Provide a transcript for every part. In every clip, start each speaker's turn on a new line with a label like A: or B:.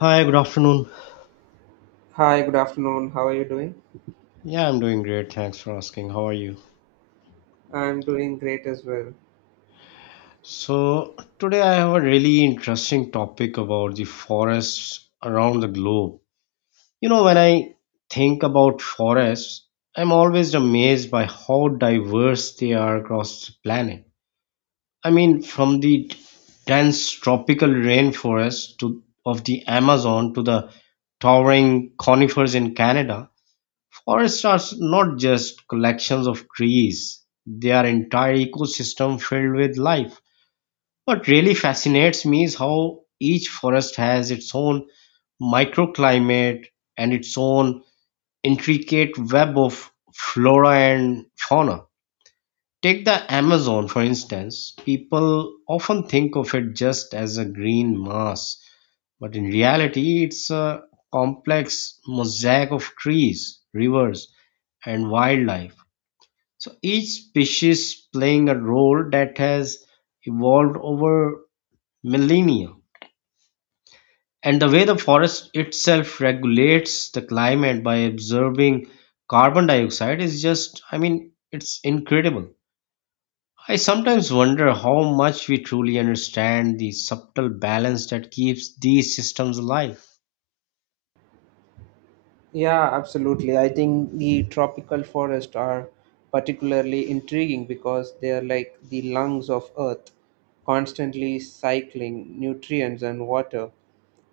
A: Hi, good afternoon.
B: Hi, good afternoon. How are you doing?
A: Yeah, I'm doing great. Thanks for asking. How are you?
B: I'm doing great as well.
A: So, today I have a really interesting topic about the forests around the globe. You know, when I think about forests, I'm always amazed by how diverse they are across the planet. I mean, from the dense tropical rainforest to of the Amazon to the towering conifers in Canada, forests are not just collections of trees, they are entire ecosystem filled with life. What really fascinates me is how each forest has its own microclimate and its own intricate web of flora and fauna. Take the Amazon, for instance. People often think of it just as a green mass, but in reality, it's a complex mosaic of trees, rivers, and wildlife so each species playing a role that has evolved over millennia. And the way the forest itself regulates the climate by absorbing carbon dioxide is just, I mean, it's incredible. I sometimes wonder how much we truly understand the subtle balance that keeps these systems alive.
B: Yeah, absolutely. I think the tropical forests are particularly intriguing because they are like the lungs of Earth, constantly cycling nutrients and water.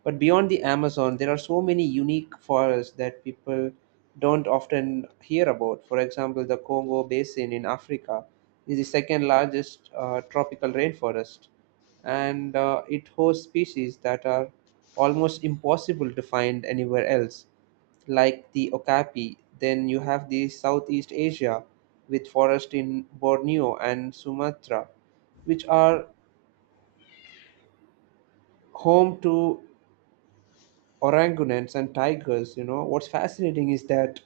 B: But beyond the Amazon, there are so many unique forests that people don't often hear about. For example, the Congo Basin in Africa is the second largest tropical rainforest, and it hosts species that are almost impossible to find anywhere else, like the okapi. Then you have the Southeast Asia with forest in Borneo and Sumatra, which are home to orangutans and tigers. You know, what's fascinating is that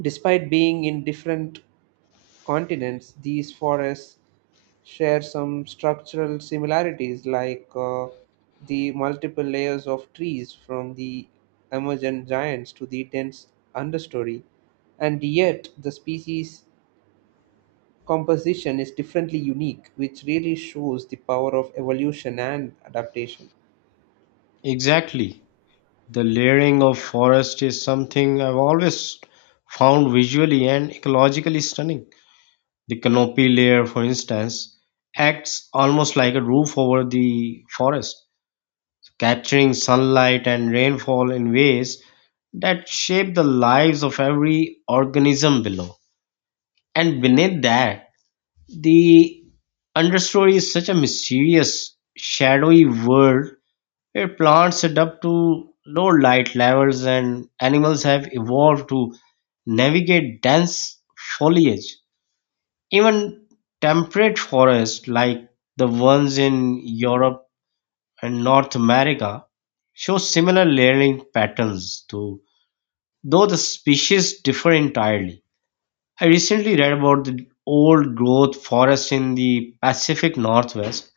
B: despite being in different continents, these forests share some structural similarities, like the multiple layers of trees, from the emergent giants to the dense understory, and yet the species composition is differently unique, which really shows the power of evolution and adaptation.
A: Exactly. The layering of forest is something I've always found visually and ecologically stunning. The canopy layer, for instance, acts almost like a roof over the forest, capturing sunlight and rainfall in ways that shape the lives of every organism below. And beneath that, the understory is such a mysterious, shadowy world where plants adapt to low light levels and animals have evolved to navigate dense foliage. Even temperate forests like the ones in Europe and North America show similar layering patterns too, though the species differ entirely. I recently read about the old growth forests in the Pacific Northwest,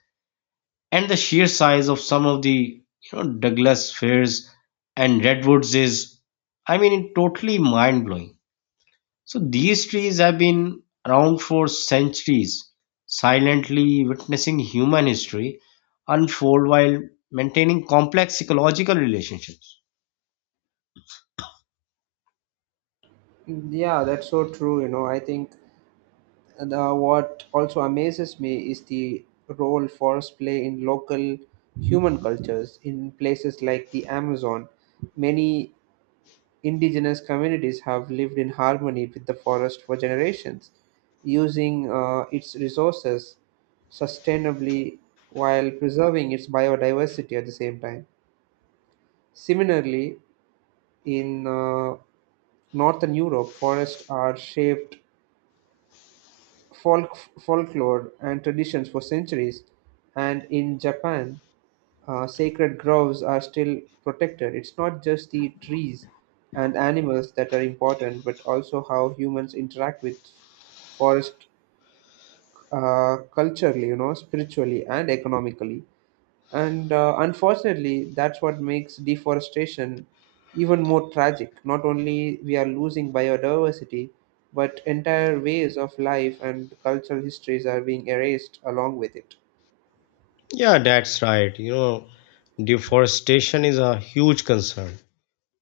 A: and the sheer size of some of the you know Douglas firs and redwoods is, I mean, totally mind blowing. So these trees have been around for centuries, silently witnessing human history unfold while maintaining complex ecological relationships.
B: Yeah, that's so true. You know, I think the what also amazes me is the role forests play in local human cultures. In places like the Amazon, many indigenous communities have lived in harmony with the forest for generations, using its resources sustainably while preserving its biodiversity at the same time. Similarly, in northern Europe, forests are shaped folk folklore and traditions for centuries, and in Japan, sacred groves are still protected. It's not just the trees and animals that are important, but also how humans interact with forest culturally, you know, spiritually and economically. And unfortunately, that's what makes deforestation even more tragic. Not only we are losing biodiversity, but entire ways of life and cultural histories are being erased along with it.
A: Yeah, that's right. You know, deforestation is a huge concern.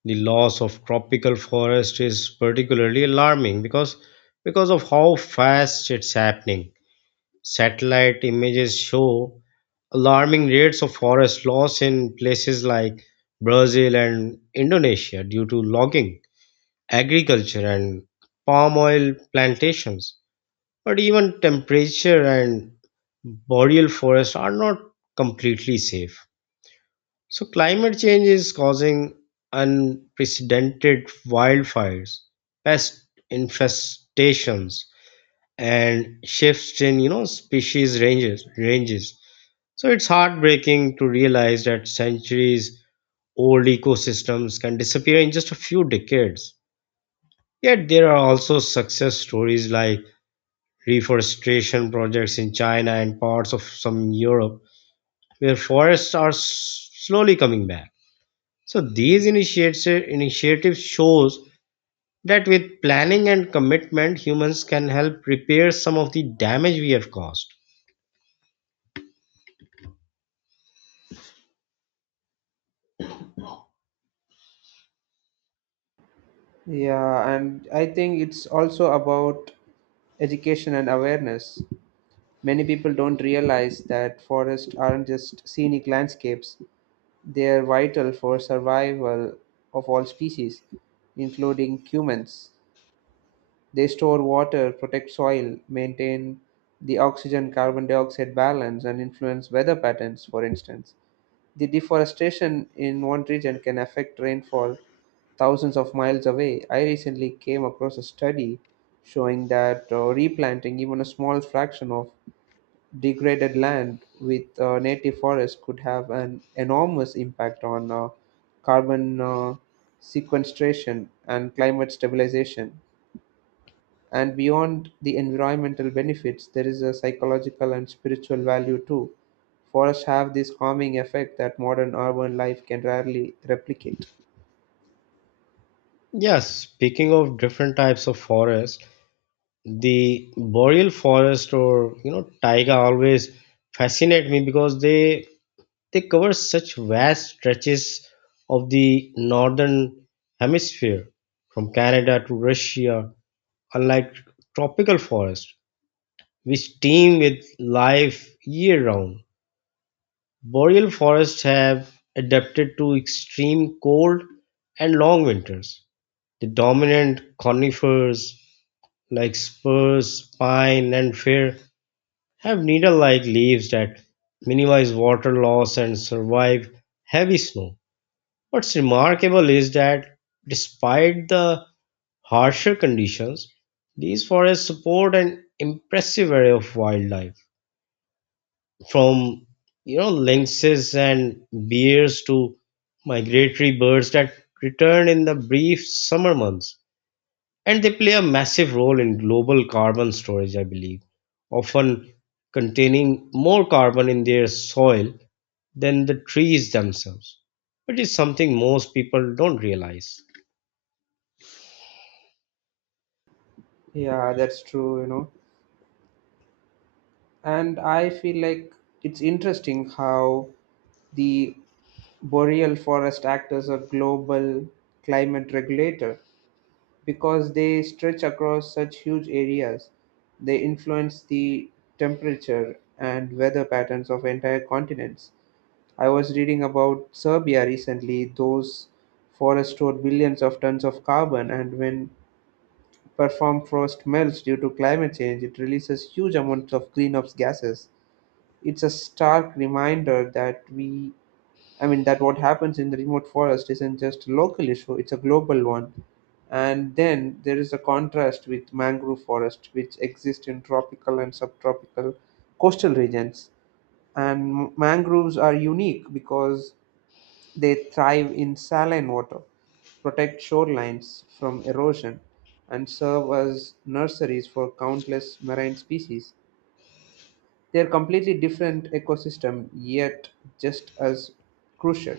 A: The loss of tropical forest is particularly alarming because of how fast it's happening. Satellite images show alarming rates of forest loss in places like Brazil and Indonesia due to logging, agriculture, and palm oil plantations. But even temperature and boreal forests are not completely safe. So, climate change is causing unprecedented wildfires, pest infestations, and shifts in you know species ranges so it's heartbreaking to realize that centuries old ecosystems can disappear in just a few decades. Yet there are also success stories like reforestation projects in China and parts of some Europe where forests are slowly coming back. So these initiatives shows that with planning and commitment humans can help repair some of the damage we have caused.
B: Yeah, and I think it's also about education and awareness. Many people don't realize that forests aren't just scenic landscapes, they are vital for survival of all species, including humans. They store water, protect soil, maintain the oxygen carbon dioxide balance, and influence weather patterns. For instance, the deforestation in one region can affect rainfall thousands of miles away. I recently came across a study showing that replanting even a small fraction of degraded land with native forests could have an enormous impact on carbon sequestration and climate stabilization. And beyond the environmental benefits, there is a psychological and spiritual value too. Forests have this calming effect that modern urban life can rarely replicate.
A: Yes, speaking of different types of forests, the boreal forest or you know taiga always fascinate me because they cover such vast stretches of the northern hemisphere from Canada to Russia. Unlike tropical forest which teem with life year round, boreal forests have adapted to extreme cold and long winters. The dominant conifers like spruce, pine and fir have needle-like leaves that minimize water loss and survive heavy snow. What's remarkable is that despite the harsher conditions, these forests support an impressive array of wildlife, from you know lynxes and bears to migratory birds that return in the brief summer months, and they play a massive role in global carbon storage, I believe, often containing more carbon in their soil than the trees themselves. Which is something most people don't realize.
B: Yeah, that's true, you know. And I feel like it's interesting how the boreal forest act as a global climate regulator because they stretch across such huge areas. They influence the temperature and weather patterns of entire continents. I was reading about Serbia recently. Those forests store billions of tons of carbon, and when perform frost melts due to climate change, it releases huge amounts of greenhouse gases. It's a stark reminder that I mean, that what happens in the remote forest isn't just a local issue; it's a global one. And then there is a contrast with mangrove forest, which exist in tropical and subtropical coastal regions, and mangroves are unique because they thrive in saline water, protect shorelines from erosion, and serve as nurseries for countless marine species. They are completely different ecosystem, yet just as crucial.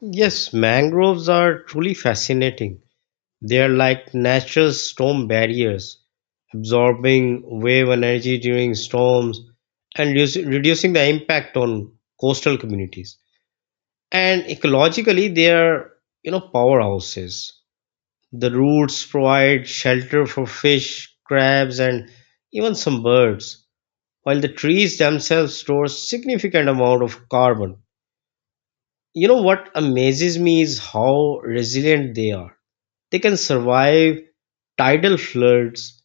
A: Yes, mangroves are truly fascinating. They are like natural storm barriers, absorbing wave energy during storms and reducing the impact on coastal communities. And ecologically, they are, you know, powerhouses. The roots provide shelter for fish, crabs, and even some birds, while the trees themselves store significant amount of carbon. You know what amazes me is how resilient they are. They can survive tidal floods,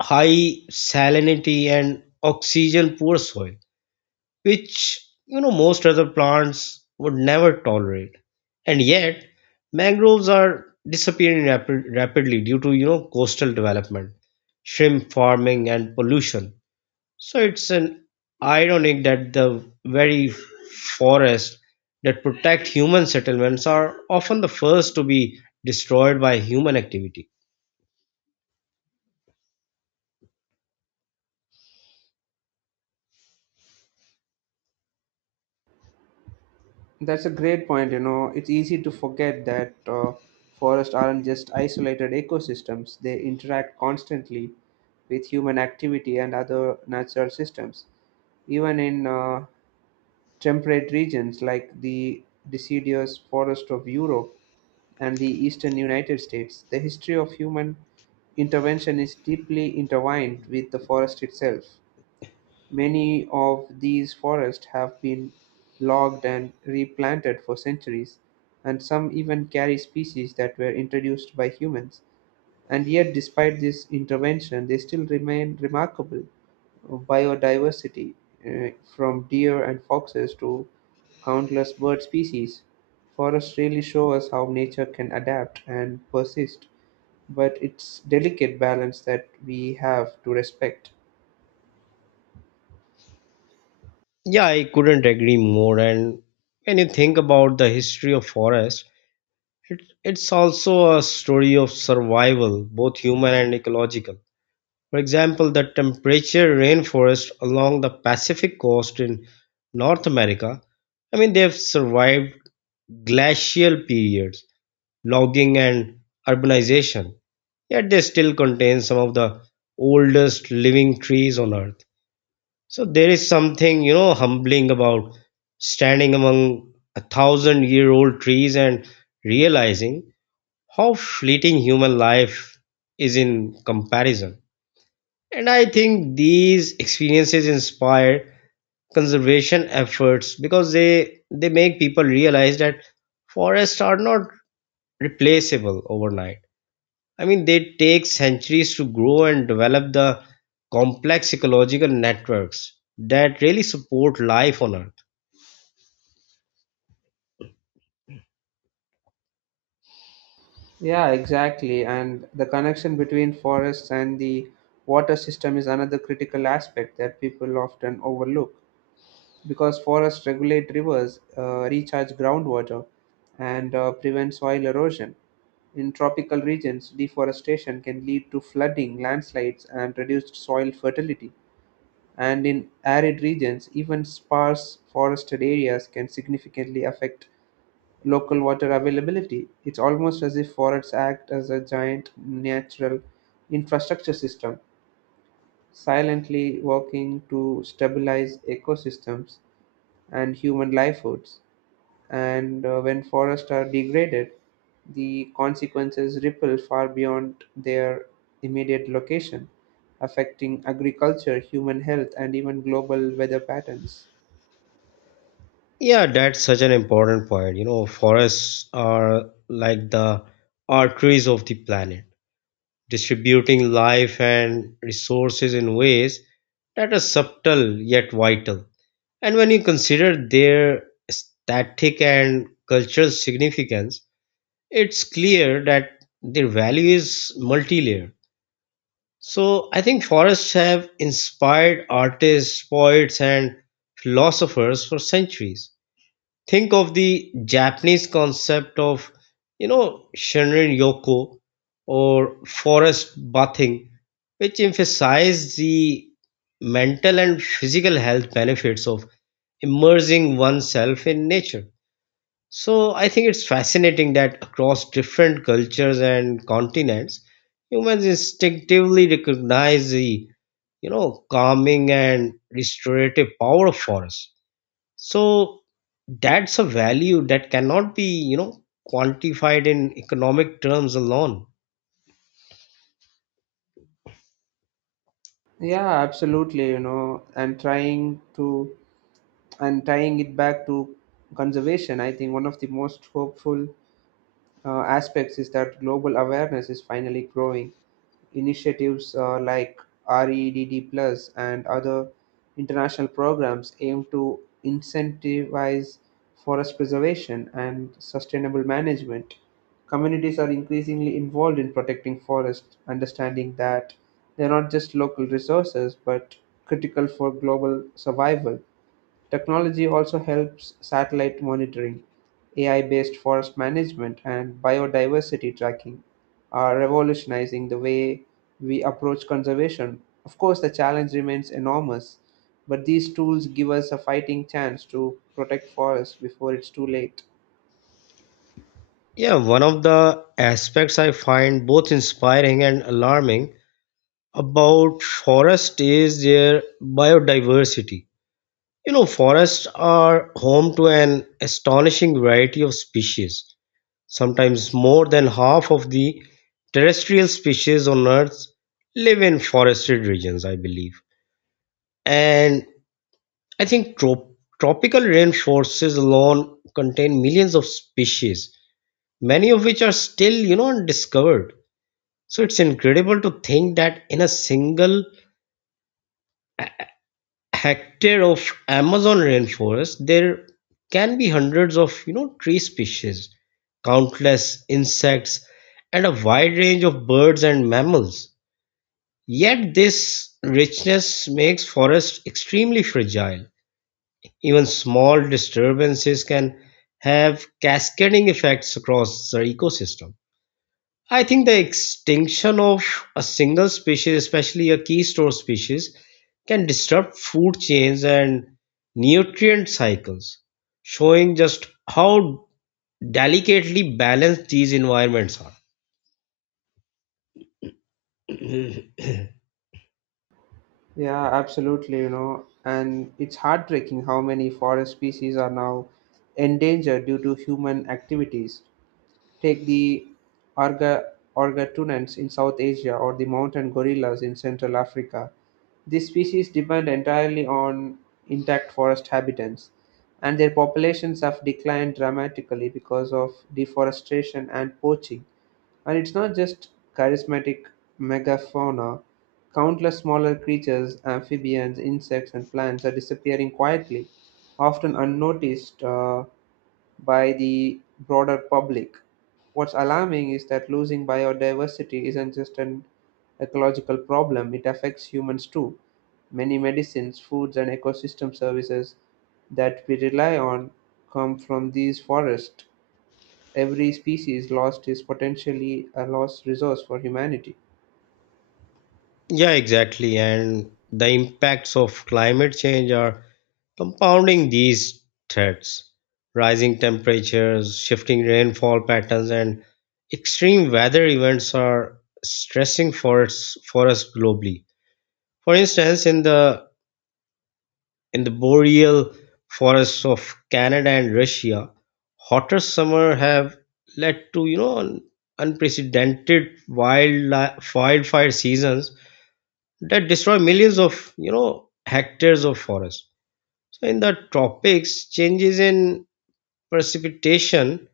A: high salinity, and oxygen poor soil, which you know most other plants would never tolerate. And yet mangroves are disappearing rapidly due to you know coastal development, shrimp farming and pollution. So it's an ironic that the very forests that protect human settlements are often the first to be destroyed by human activity.
B: That's a great point. You know, it's easy to forget that forests aren't just isolated ecosystems. They interact constantly with human activity and other natural systems. Even in temperate regions like the deciduous forest of Europe and the eastern United States, the history of human intervention is deeply intertwined with the forest itself. Many of these forests have been logged and replanted for centuries, and some even carry species that were introduced by humans. And yet, despite this intervention, they still remain remarkable. Biodiversity, uh, from deer and foxes to countless bird species. Forests really show us how nature can adapt and persist, but it's delicate balance that we have to respect.
A: Yeah, I couldn't agree more. And when you think about the history of forests, It's also a story of survival, both human and ecological. For example, the temperature rainforest along the Pacific coast in North America, I mean, they've survived glacial periods, logging, and urbanization, yet they still contain some of the oldest living trees on Earth. So there is something, you know, humbling about standing among a thousand year old trees and realizing how fleeting human life is in comparison. And I think these experiences inspire conservation efforts because they make people realize that forests are not replaceable overnight. I mean, they take centuries to grow and develop the complex ecological networks that really support life on Earth.
B: Yeah, exactly. And the connection between forests and the water system is another critical aspect that people often overlook, because forests regulate rivers, recharge groundwater, and prevent soil erosion. In tropical regions, deforestation can lead to flooding, landslides, and reduced soil fertility. And in arid regions, even sparse forested areas can significantly affect local water availability. It's almost as if forests act as a giant natural infrastructure system, silently working to stabilize ecosystems and human livelihoods. And when forests are degraded, the consequences ripple far beyond their immediate location, affecting agriculture, human health, and even global weather patterns.
A: Yeah, that's such an important point. You know, forests are like the arteries of the planet distributing life and resources in ways that are subtle yet vital. And when you consider their static and cultural significance, it's clear that their value is multi layered. So I think forests have inspired artists, poets, and philosophers for centuries. Think of the Japanese concept of, you know, Shinrin Yoko or forest bathing, which emphasize the mental and physical health benefits of immersing oneself in nature. So I think it's fascinating that across different cultures and continents, humans instinctively recognize the you know calming and restorative power of forests. So that's a value that cannot be, you know, quantified in economic terms alone.
B: Yeah, absolutely, you know, and tying it back to conservation, I think one of the most hopeful aspects is that global awareness is finally growing. Initiatives like REDD Plus and other international programs aim to incentivize forest preservation and sustainable management. Communities are increasingly involved in protecting forests, understanding that they're not just local resources but critical for global survival. Technology also helps: satellite monitoring, AI-based forest management, and biodiversity tracking are revolutionizing the way we approach conservation. Of course, the challenge remains enormous, but these tools give us a fighting chance to protect forests before it's too late.
A: Yeah, one of the aspects I find both inspiring and alarming about forest is their biodiversity. You know, forests are home to an astonishing variety of species, sometimes more than half of the terrestrial species on Earth live in forested regions, I believe. And I think tropical rainforests alone contain millions of species, many of which are still, you know, undiscovered. So it's incredible to think that in a single hectare of Amazon rainforest, there can be hundreds of, you know, tree species, countless insects, and a wide range of birds and mammals. Yet this richness makes forests extremely fragile. Even small disturbances can have cascading effects across the ecosystem. I think the extinction of a single species, especially a keystone species, can disrupt food chains and nutrient cycles, showing just how delicately balanced these environments are.
B: Yeah, absolutely, you know, and it's heartbreaking how many forest species are now endangered due to human activities. Take the Argatunans in South Asia, or the mountain gorillas in Central Africa. These species depend entirely on intact forest habitats, and their populations have declined dramatically because of deforestation and poaching. And it's not just charismatic megafauna, countless smaller creatures, amphibians, insects, and plants are disappearing quietly, often unnoticed by the broader public. What's alarming is that losing biodiversity isn't just an ecological problem, it affects humans too. Many medicines, foods, and ecosystem services that we rely on come from these forests. Every species lost is potentially a lost resource for humanity.
A: Yeah, exactly. And the impacts of climate change are compounding these threats. Rising temperatures, shifting rainfall patterns, and extreme weather events are stressing forests globally. For instance, in the boreal forests of Canada and Russia, hotter summer have led to you know unprecedented wildfire seasons that destroy millions of you know hectares of forest. So in the tropics changes in precipitation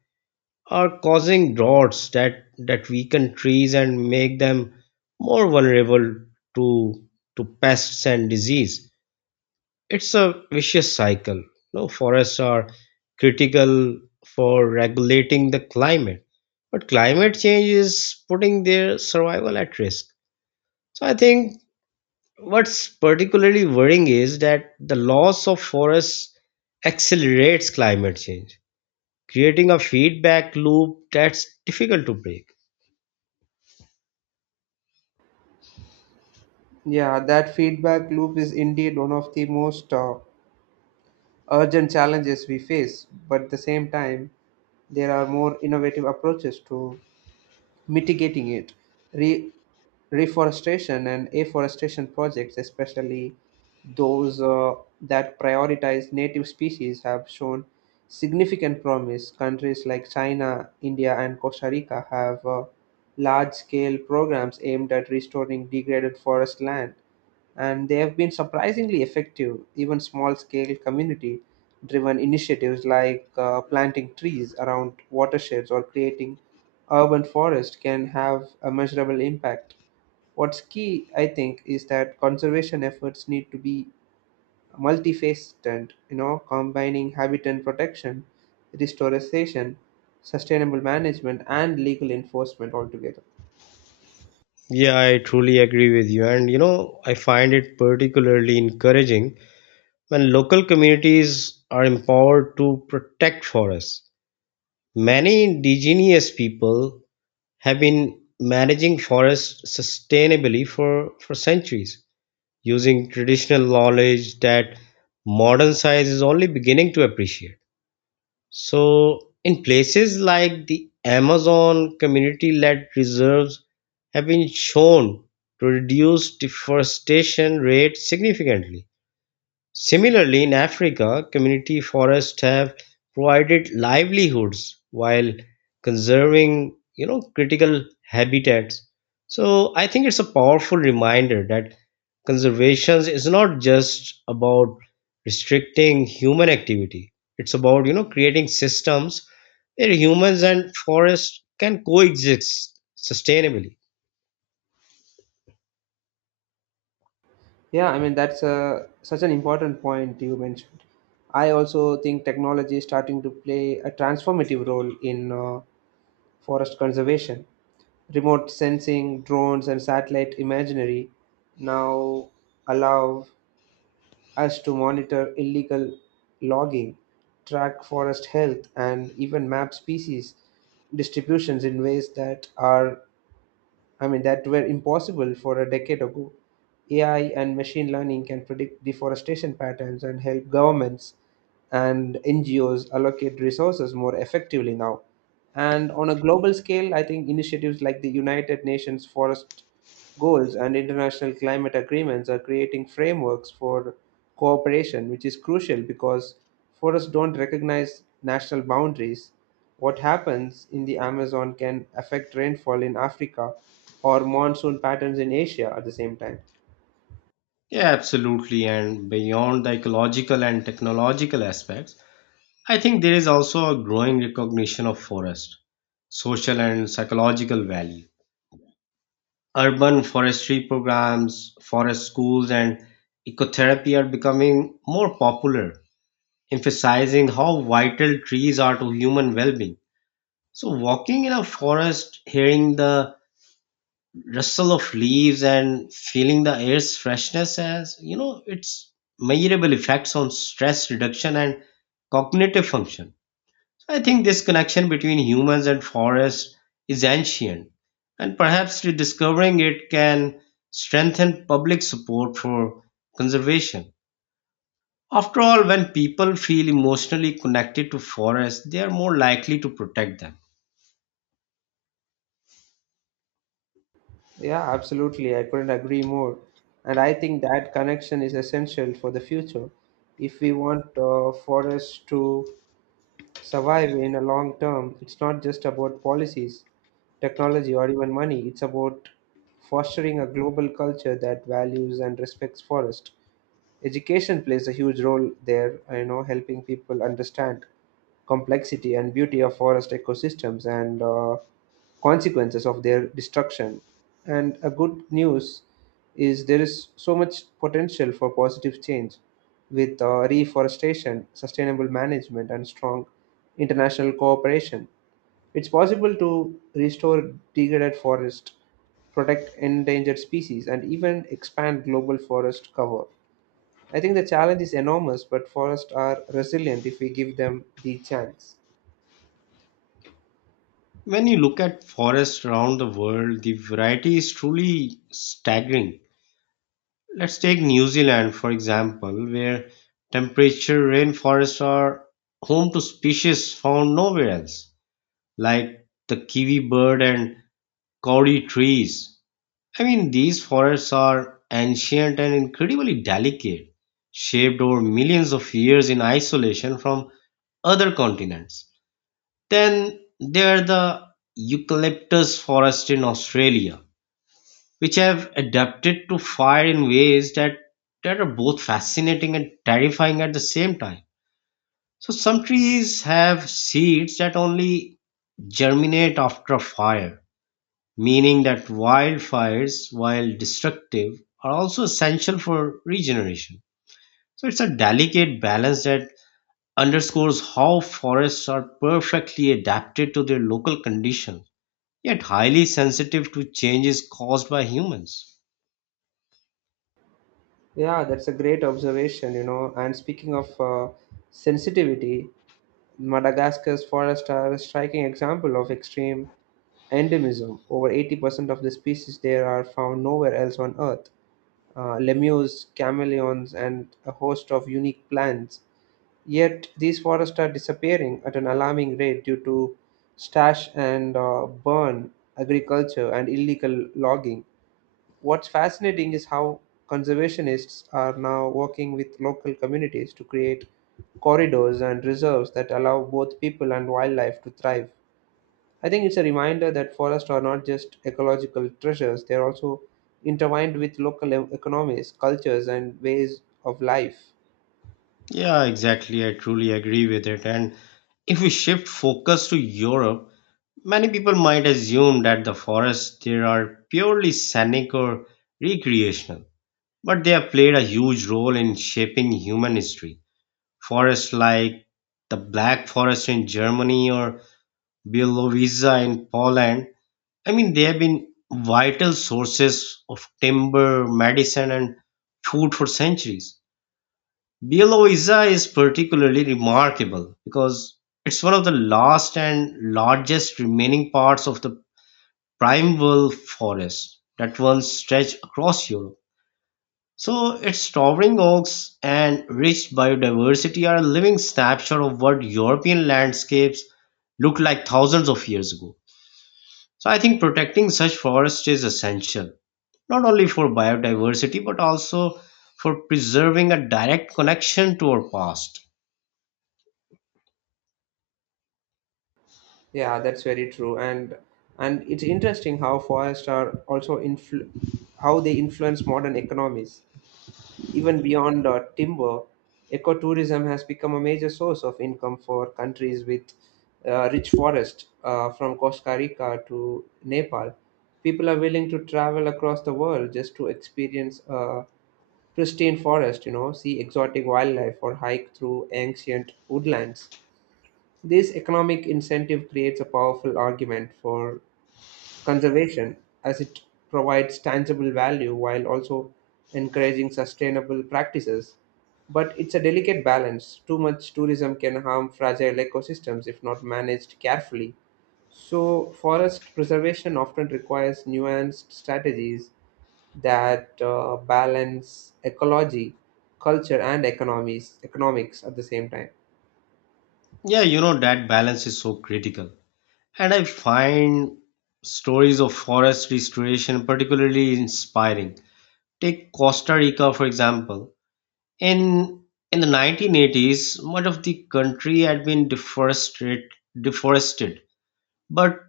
A: are causing droughts that weaken trees and make them more vulnerable to to pests and disease. It's a vicious cycle. No, forests are critical for regulating the climate but climate change is putting their survival at risk. So I think what's particularly worrying is that the loss of forests accelerates climate change, creating a feedback loop that's difficult to break.
B: Yeah, that feedback loop is indeed one of the most urgent challenges we face, but at the same time, there are more innovative approaches to mitigating it. Re- Reforestation and afforestation projects, especially those that prioritize native species, have shown significant promise. Countries like China, India, and Costa Rica have large scale programs aimed at restoring degraded forest land, and they have been surprisingly effective. Even small scale community driven initiatives like planting trees around watersheds or creating urban forest can have a measurable impact. What's key, I think, is that conservation efforts need to be multifaceted, you know, combining habitat protection, restoration, sustainable management, and legal enforcement altogether.
A: Yeah, I truly agree with you. And you know, I find it particularly encouraging when local communities are empowered to protect forests. Many indigenous people have been managing forests sustainably for centuries using traditional knowledge that modern science is only beginning to appreciate. So, in places like the Amazon, community led reserves have been shown to reduce deforestation rates significantly. Similarly, in Africa, community forests have provided livelihoods while conserving, you know, critical habitats. So I think it's a powerful reminder that conservation is not just about restricting human activity. It's about, you know, creating systems where humans and forests can coexist sustainably.
B: Yeah, I mean that's such an important point you mentioned. I also think technology is starting to play a transformative role in forest conservation. Remote sensing, drones, and satellite imagery now allow us to monitor illegal logging, track forest health, and even map species distributions in ways I mean, that were impossible for a decade ago. AI and machine learning can predict deforestation patterns and help governments and NGOs allocate resources more effectively now. And on a global scale, I think initiatives like the United Nations Forest Goals and international climate agreements are creating frameworks for cooperation, which is crucial because forests don't recognize national boundaries. What happens in the Amazon can affect rainfall in Africa or monsoon patterns in Asia at the same time.
A: Yeah, absolutely. And beyond the ecological and technological aspects, I think there is also a growing recognition of forest, social and psychological value. Urban forestry programs, forest schools, and ecotherapy are becoming more popular, emphasizing how vital trees are to human well being. So, walking in a forest, hearing the rustle of leaves, and feeling the air's freshness has, you know, its measurable effects on stress reduction and cognitive function. I think this connection between humans and forests is ancient, and perhaps rediscovering it can strengthen public support for conservation. After all, when people feel emotionally connected to forests, they are more likely to protect them.
B: Yeah, absolutely. I couldn't agree more. And I think that connection is essential for the future. If we want forests to survive in a long term, it's not just about policies, technology, or even money. It's about fostering a global culture that values and respects forest. Education plays a huge role there, you know, helping people understand complexity and beauty of forest ecosystems and consequences of their destruction. And a good news is there is so much potential for positive change with reforestation, sustainable management, and strong international cooperation. It's possible to restore degraded forest, protect endangered species, and even expand global forest cover. I think the challenge is enormous, but forests are resilient if we give them the chance.
A: When you look at forests around the world, the variety is truly staggering. Let's take New Zealand, for example, where temperature rainforests are home to species found nowhere else, like the kiwi bird and kauri trees. I mean, these forests are ancient and incredibly delicate, shaped over millions of years in isolation from other continents. Then there are the eucalyptus forest in Australia, which have adapted to fire in ways that are both fascinating and terrifying at the same time. So some trees have seeds that only germinate after a fire, meaning that wildfires, while destructive, are also essential for regeneration. So it's a delicate balance that underscores how forests are perfectly adapted to their local condition, yet highly sensitive to changes caused by humans.
B: Yeah, that's a great observation, you know. And speaking of sensitivity, Madagascar's forests are a striking example of extreme endemism. Over 80% of the species there are found nowhere else on Earth. Lemurs, chameleons, and a host of unique plants. Yet these forests are disappearing at an alarming rate due to stash and burn agriculture and illegal logging. What's fascinating is how conservationists are now working with local communities to create corridors and reserves that allow both people and wildlife to thrive. I think it's a reminder that forests are not just ecological treasures, they're also intertwined with local economies, cultures, and ways of life.
A: Yeah, exactly. I truly agree with it. And if we shift focus to Europe, many people might assume that the forests there are purely scenic or recreational, but they have played a huge role in shaping human history. Forests like the Black Forest in Germany or Bielowieża in Poland, I mean, they have been vital sources of timber, medicine, and food for centuries. Bielowieża is particularly remarkable because it's one of the last and largest remaining parts of the primeval forest that once stretched across Europe. So its towering oaks and rich biodiversity are a living snapshot of what European landscapes looked like thousands of years ago. So I think protecting such forests is essential, not only for biodiversity but also for preserving a direct connection to our past.
B: Yeah, that's very true, and it's interesting how forests are also how they influence modern economies. Even beyond timber, ecotourism has become a major source of income for countries with rich forest, from Costa Rica to Nepal. People are willing to travel across the world just to experience a pristine forest, you know, see exotic wildlife, or hike through ancient woodlands. This economic incentive creates a powerful argument for conservation, as it provides tangible value while also encouraging sustainable practices. But it's a delicate balance. Too much tourism can harm fragile ecosystems if not managed carefully. So, forest preservation often requires nuanced strategies that balance ecology, culture, and economics at the same time.
A: Yeah, you know that balance is so critical. And I find stories of forest restoration particularly inspiring. Take Costa Rica for example. In in the 1980s, much of the country had been deforested, but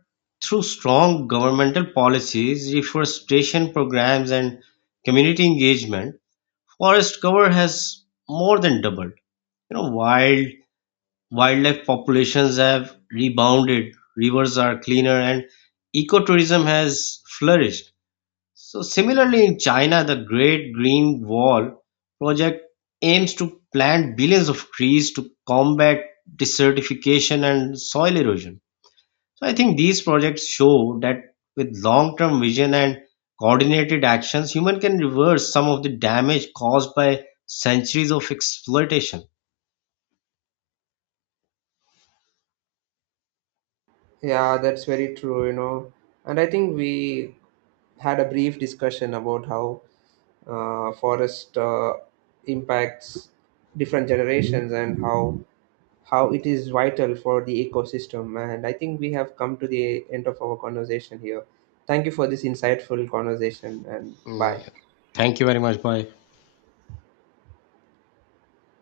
A: through strong governmental policies, reforestation programs, and community engagement, forest cover has more than doubled. You know, wildlife populations have rebounded, rivers are cleaner, and ecotourism has flourished. So similarly in China, the Great Green Wall project aims to plant billions of trees to combat desertification and soil erosion. So I think these projects show that with long-term vision and coordinated actions, human can reverse some of the damage caused by centuries of exploitation.
B: Yeah, that's very true, you know. And I think we had a brief discussion about how forest impacts different generations and how it is vital for the ecosystem. And I think we have come to the end of our conversation here. Thank you for this insightful conversation and bye.
A: Mm, thank you very much. Bye.